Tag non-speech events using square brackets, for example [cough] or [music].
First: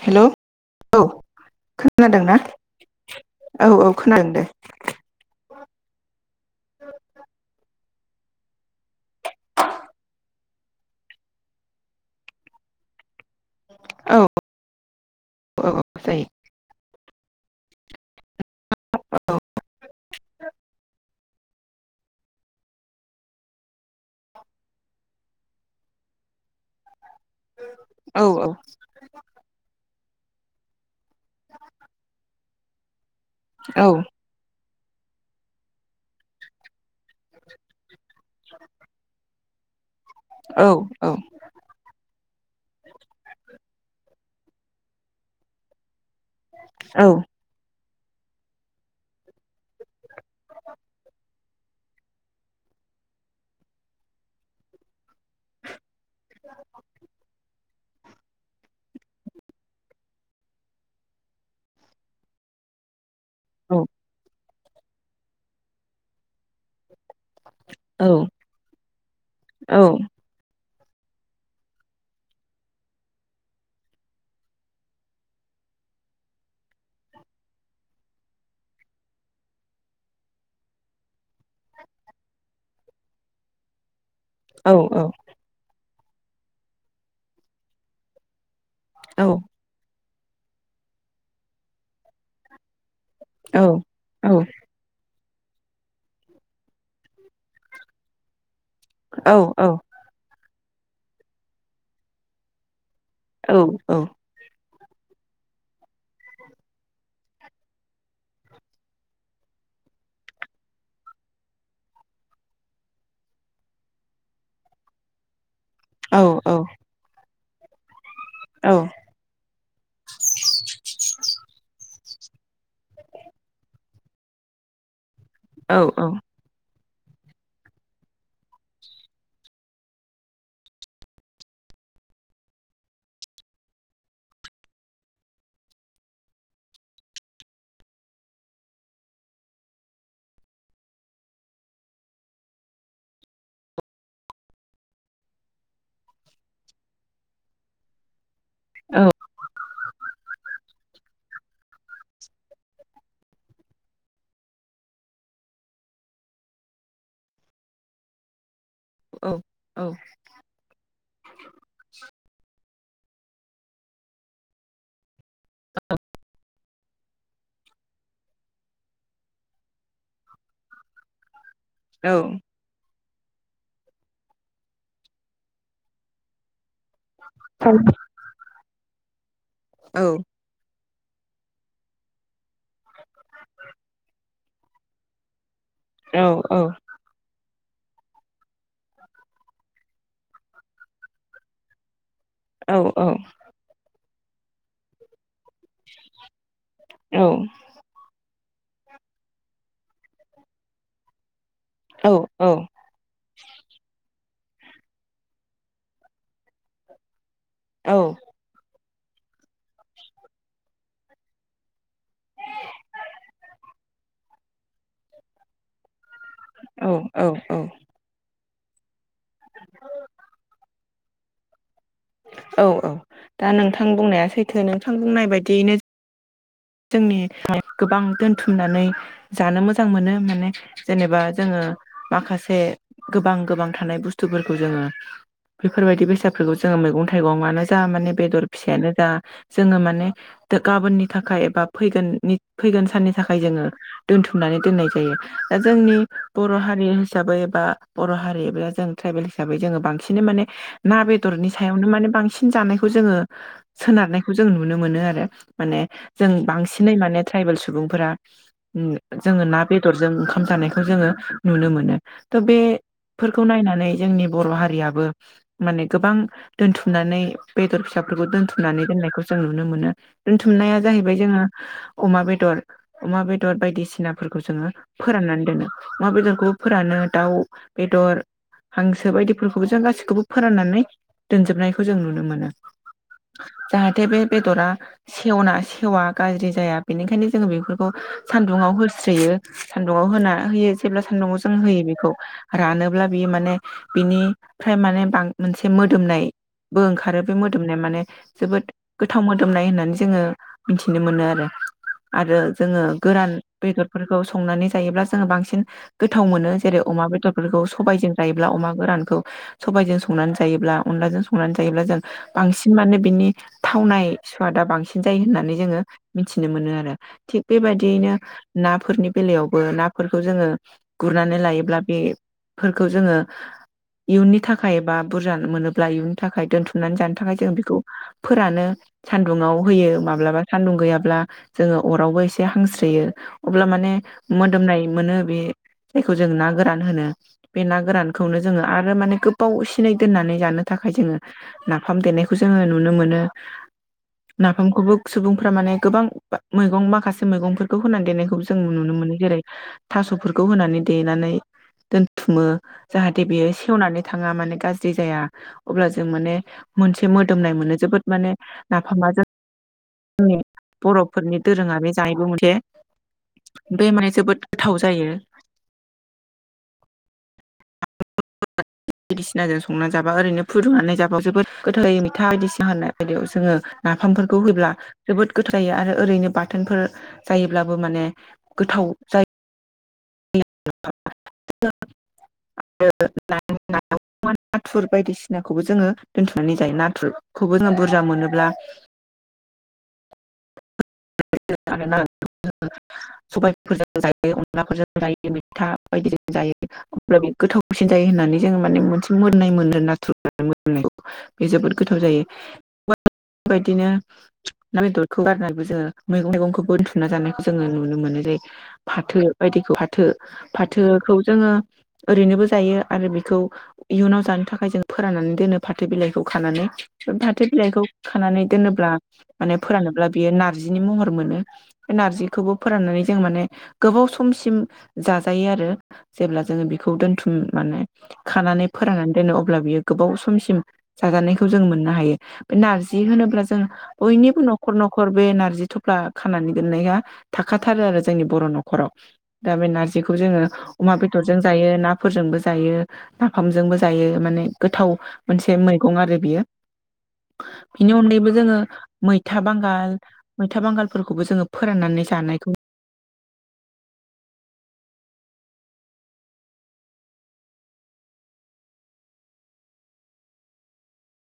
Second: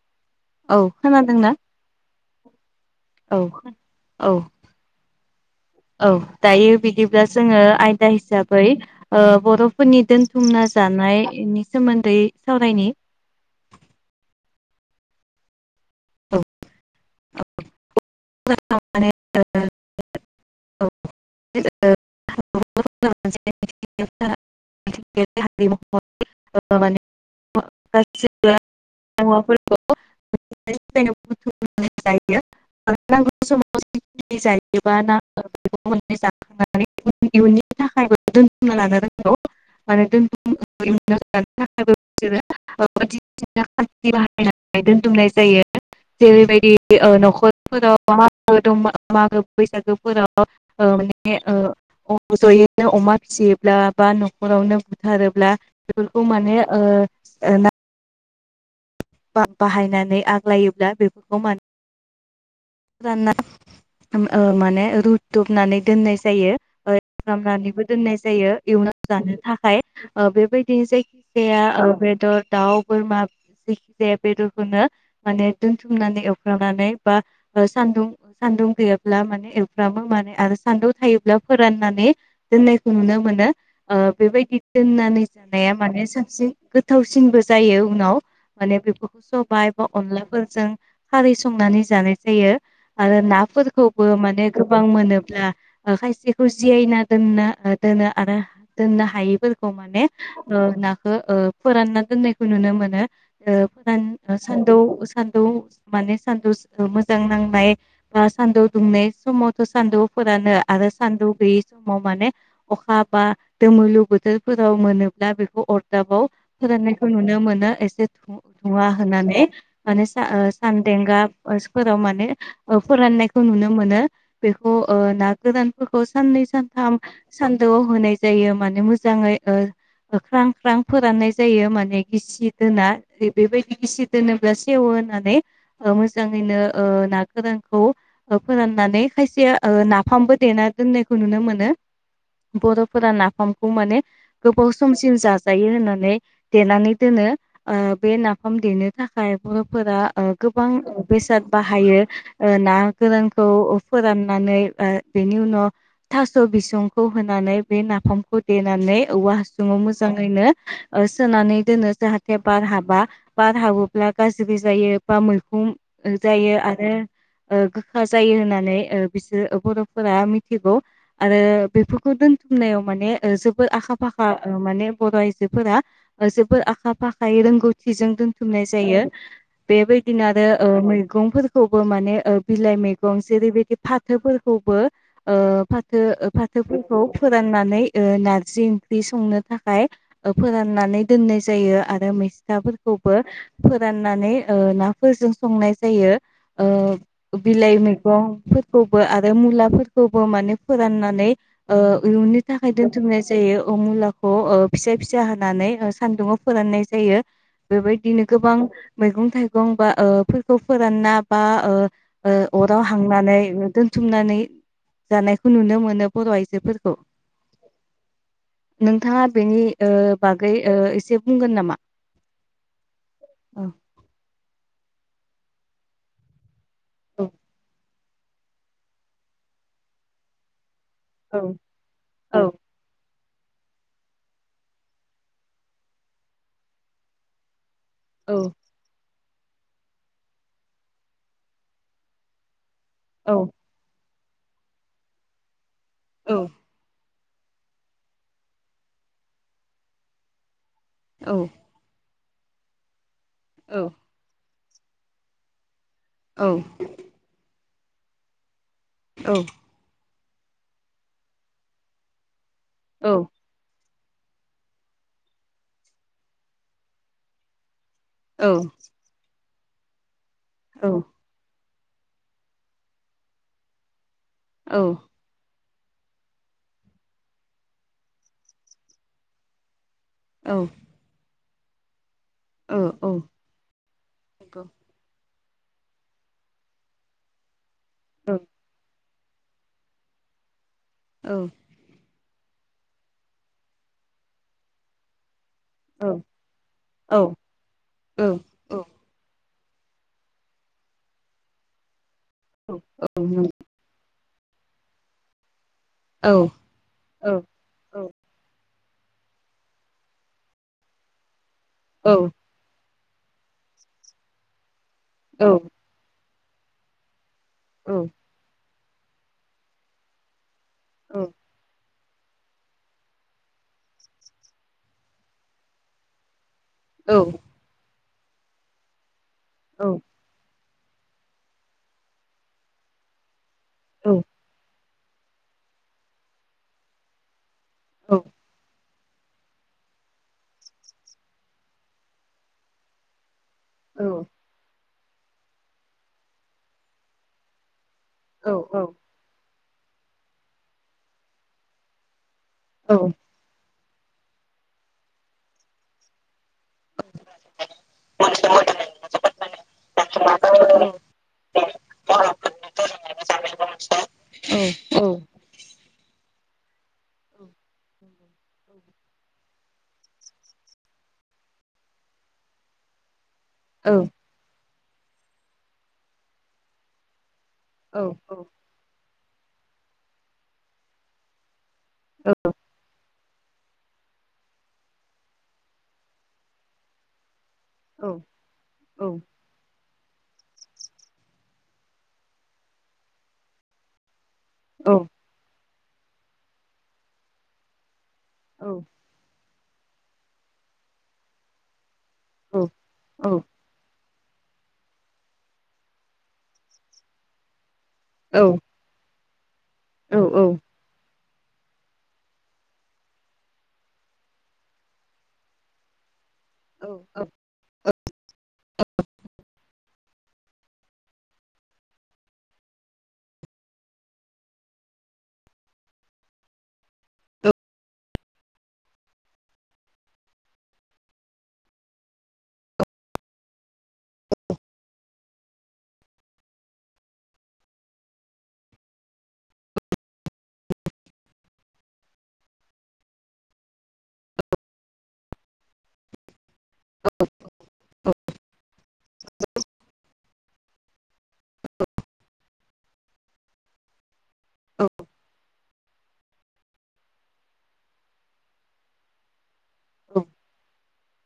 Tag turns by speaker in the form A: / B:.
A: Hello. औ खोनादोंना औ औ खोनादों दे।
B: औ। दायो बिदिब्ला जोङो दा हिसाबै ओ बर'फोरनि दोनथुमना जानायनि सोमोन्दै सावरायनि।
A: औ औ जायो।
B: [unintelligible] [unintelligible] [unintelligible] [unintelligible] नांगौ समाव
A: औ औ
B: [unintelligible] जायो। गोबा ना [unintelligible] [unintelligible] माने इयुननि थाखायबो दोनथुमना लानो रोंगौ। आरोदोनथु
A: औ
B: [unintelligible] थाखाय बिसोरो [unintelligible] नानै दोनथुमनाय जायो। जेरैबायदि
A: औ
B: नखरफोराव मागो दं मागो बैसागोफोराव ओ माने ओ जयैनो अमा फिसियोब्ला बा नखरावनो बुथारोब्ला बेफोरखौ माने ओ बाहायनानै आग्लायोब्ला बेफोरखौ मा
A: औ
B: [unintelligible] ओ माने रुदबनानै दोननाय जायो। लामनानैबो
A: औ
B: दोननाय जायो इयुनाव जानो थाखाय
A: औ
B: ओ बेबायदि [unintelligible] जायखिजाया आ बेदर दाउ बोरमा जायखि जाया बेदरखौनो माने दोनथुमनानै एवफ्रांनानै बा सान्दुं सान्दुं गैयाब्ला माने एवफ्रामो माने आरो सान्दुं थायोब्ला फोराननानै दोननायखौ नुनो मोनो। बेबायदि
A: औ औ
B: दोननानै जानाया माने साबसिन गोथावसिनबो जायो उनाव माने बेफोरखौ सबाइ [unintelligible] अनलाफोरजों खारै संनानै जानाय सोयो। आरो नाफोरखौबो माने गोबां मोनो। ब्ला आं खायसेखौ जियायना दोनना दोनो आरो दोननो हायैफोरखौ माने ओ नाखो ओ फोरानना दोननायखो नुनो मोनो। ओ फोदान ओ सान दौ सानदुं माने सानदुसखो मो जों नांनाय बा सानदौ दुंनाय समावथ'सानदौफोरानो आरो सानदौ गैयि समाव माने अखा बा दोमोलु बोथोरफोराव मोनोब्ला बे अ-अरदाबाव फोराननायखौ नुनो मोनो। ना एसे थ-थवा होननानै माने सा ओ सानदेंगा ओ फोरा माने फोराननायखौ नुनो मोनो बेखौ ओ ना‌ गोदानफोरखौ साननै सान थाम सान्दोआव होनाय जायो माने मोजाङै ओ ख्रां ख्रां फोराननाय जायो माने गिसि दोना बेबायदि गिसि दोनोब्ला सेवो होनानै मोजाङैनो ओ ना गोरानखौ ओ फोराननानै खायसेया ओ नाफामबो देना दोननायखौ नुनो मोनो बर'फोरा नाफामखौ माने गोबाव समसिम जाजायो होननानै देनानै दोनो ओ बे ना फाम देनो थाखाय बर'फोरा ओ गोबां बेसाद हायो ओ ना गोरानखौ ओ फोराननानै ओ बेनि उनाव थास' बिसंखौ होनानै बे नाफामखौ देनानै औवा हासुङाव
A: औ
B: मोजाङैनो ओ सोनानै दोनो जाहाथे बार हाब बा बार हाबोब्ला गाज्रि जायो। बा मैखुम यो आरो ओ गोखा जायो होननानै ओ बिसोरो बर'फोरा मिथिगौ आरो बेफोरखौ
A: औ
B: दोनथुमनायाव माने जोबो आखा-फाखा ओ माने बर'आइजोफोरा जोबो आखा आखा फाखायै रोंगौथिजों दोनथुमनाय जायो
A: औ
B: बेबायदिनो आरो मै गंफोरखौबो माने ओ बिलाइ मैगं जेरैबायदि फाथोफोरखौबो ओब फाथो फाथोफोरखौ फोरान नानै ओ नारजि ओंख्रि संनो थाखाय ओ फोराननानै दोननाय जायो आरो मै साफोरखौबो फोरान नानै ओ नाफोरजों संना जायो ओ बिलाइ मैगं फोरखौबो आरो मुलाफोरखौबो माने फोराननानै ओ इयुननि थाखाय दोनथुमनाय जायो ओ मुला खौ फिसा फिसा होनानै ओ सान्दुङाव फोराननाय जायो बेबायदिनो गोबां मैगं थाइगं बा ओ फोर खौ फोरानना बा ओ अराव हांनानै दोनथुमनानै जानायखौ नुनो मोनो। बर' आयजोफोरखौ। नोंथाङा बेनि ओ बागै ओ एसे बुंगोन नामा?
A: औ औ दा
B: औ
A: नोंथां बुंनाया सैथो नों थां बुंनाय बायदियैनो जोंनि
B: औ
A: गोबां दोनथुमनानै जानो मोजां मोनो माने जेनेबा
B: औ
A: जोङो
B: औ
A: माखासे गोबां गोबां थानाय बुस्थुफोरखौ जोङो बेफोरबायदि बेसादफोरखौ जोङो मैगं थाइगं आनो जा माने बेदर फिसायानो जा जोङो माने दो गाबोननि थाखाय बा फैगोन नि फैगोन साननि
B: औ
A: थाखाय जोङो दोनथुमनानै दोननाय जायो दा जोंनि
B: औ
A: बर' हारि हिस साबै बा बर' हारि एबा जों ट्राइबेल हिसाबै जोङो बांसिनै माने ना बेदरनि सायावनो माने बांसिन सिन जानायखौ जोङो
B: औ
A: सोनारनायखौ जों नु नुनो मोनो आरो माने जों बांसिनै माने ट्राइबेल सु बुंफोरा
B: औ
A: जोङो ना बेदरजों जानायखौ जोङो नुनो मोनो। थ' बे फोरखौ नायनानै जोंनि बर' हारियाबो माने गोबां दोनथुमनानै बेदर फिसा
B: औ
A: दोनथनानै दोननायखौ नुनोमोनो दोनथुम जाहैबाय जोङो अमा बेदर अमा बेदर बायदिसिना फोरखौ जोङो
B: औ
A: फोराननानै दोनो अमा बेदरखौबो फोरानो दाउ बेदर हांसो बायदिफोरखौबो जों गासिबो खौबो
B: औ
A: फोराननानै दोनजोबनायखौ जों नुनो मोनो। जाहाथे बे
B: नंगौ
A: बेदरा एवनासै थेवा गाज्रि जाया बेनिखायनो जोङो बेफोर खौ सान्दुंआव हो सोयो सान्दुंङाव होना होयो जेब्ला
B: औ
A: सान्दुंआव जों होयो बेखौ रानोब्ला बियो माने बिनिफ्राय माने बां मोनसे
B: औ
A: मोदोमनायबो
B: औ नंगौ औ
A: ओंखारो बे मोदोमनाया माने
B: औ औ
A: जोबोद गोथाव मोद दोमनाय होननानै जोङो मिथिनो मोनो आरो आरो जोङो गोरान बेदरफोर खौ संनानै जायोब्ला जोङो बांसिन गोथाव मोनो जेरै अमा बेदरफोरखौ सबायजों जायोब्ला अमा गोरान सबायजों संना‌नै जायोब्ला अनलाजों संनानै जायोब्ला जायोब्ला जों बांसिन माने बिनि थावनाय सुवादा बांसिन जायो होननानै मिथिनो मोनो आरो। थिग बेबायदियैनो ना फोरनि बेलायावबो नाफोरखौ जोङो गुरनानै लायोब्ला बे फोरखौ जोङो इयुननि थाखाय बा बुरजा मोनोब्ला इयुननि थाखाय दोनथु नानै जानो थाखाय जों बेखौ फोरानो सान्दुङाव होयो माब्लाबा सान्दुं गैयाब्ला जोङो अरावबो एसे हांस्रोयो अब्ला माने मोदोमनाय मोनो बे जायखौ जों ना गोरान होनो बे ना गोरानखौनो जोङो आरो माने गोबाव सिनै दोननानै जानो थाखाय जोङो नाफाम देनायखौ जोङो नुनो मोनो नाफामखौबो सुबुंफ्रा माने गोबां मैगं माखासे मैगंफोर खौ होनानै देनायखौबो
B: औ
A: जों
B: औ
A: नुनो मोनो जेरै थास'फोरखौ होनानै देनानै दोन थुमो
B: औ
A: जाहाथे बेयो सेवनानै थाङा माने गाज्रि जाया अब्ला जों माने मोनसे मोदोमनाय मोनो जोबोद माने नाफाम जों जोंनि बर'फोरनि दोरोङारि जानाय [unintelligible] बे माने जोबोद गोथाव
B: औ
A: जायो बायदिसिनाजों संना जाबा ओरैनो फुदुंनानै जाबाबो जोबोद गोथाव जायो मैथा बायदिसिना होनना बायदियाव जोङो
B: औ
A: नाफामफोरखौ होब्ला जोबोद गोथाव‌ जायो आरो ओरैनो बाथोनफोर जायोब्लाबो
B: औ
A: माने गोथाव जायो [unintelligible]
B: औ
A: [unintelligible] नाथुर बायदिसिनाखौबो जोङो दोन्थुमनानै जायो नाथुर खौबो जों
B: औ
A: बुरजा मोनोब्ला
B: औ
A: [unintelligible] सबायफोरजों जायो बे
B: औ
A: अनलाफोरजों जायो मैथा बायदि जों जायो अब्ला बे गोथावसिन जायो होननानै जोङो
B: औ
A: माने मोनसे मोननाय मोनो नाथुर [unintelligible] बे जोबोद गोथाव थाव जायो [unintelligible] बेबायदिनो [unintelligible] खौ गारनानैबो जोङो मैगं थाइगंखौ दोनथुमना जानायखौ जोङो नुनो मोन्नाय जायो फाथो बायदिखौ फाथो फाथोखौ जोङो ओरैनोबो जायो आरो बेखौ इयुनाव जानो थाखाय जों फोराननानै दोनो फाथो बिलाइखौ खानानै
B: औ औ
A: फाथो बिलाइखौ खानानै दोनोब्ला माने फोरान ब्ला बियो नार्जिनि महर मोनो बे नारजिखौबो फोराननानै जों माने गोबाव समसिम जाजायो आरो जेब्ला जोङो बेखौ दोनथुम माने खानानै फोराननानै दोनो अब्ला बियो गोबाव समसिम जाजानायखौ जों मोननो हायो बे नारजि होनोब्ला जों बयनिबो नख नखर नखर बे नारजि थफ्ला खानानै दोननाया थाखाथारो आरो जोंनि बर नखराव दा बे नारजिखौ जोङो अमा बेदरजों जायो नाफोरजोंबो जायो नाफामजोंबो जायो माने गोथाव मोनसे मैगं आरो बियो। बिनि अनगायैबो जोङो मै था बांगाल मैथा बांगाल। फोरखौबो जोङो फोराननानै जानायखौ
B: औ।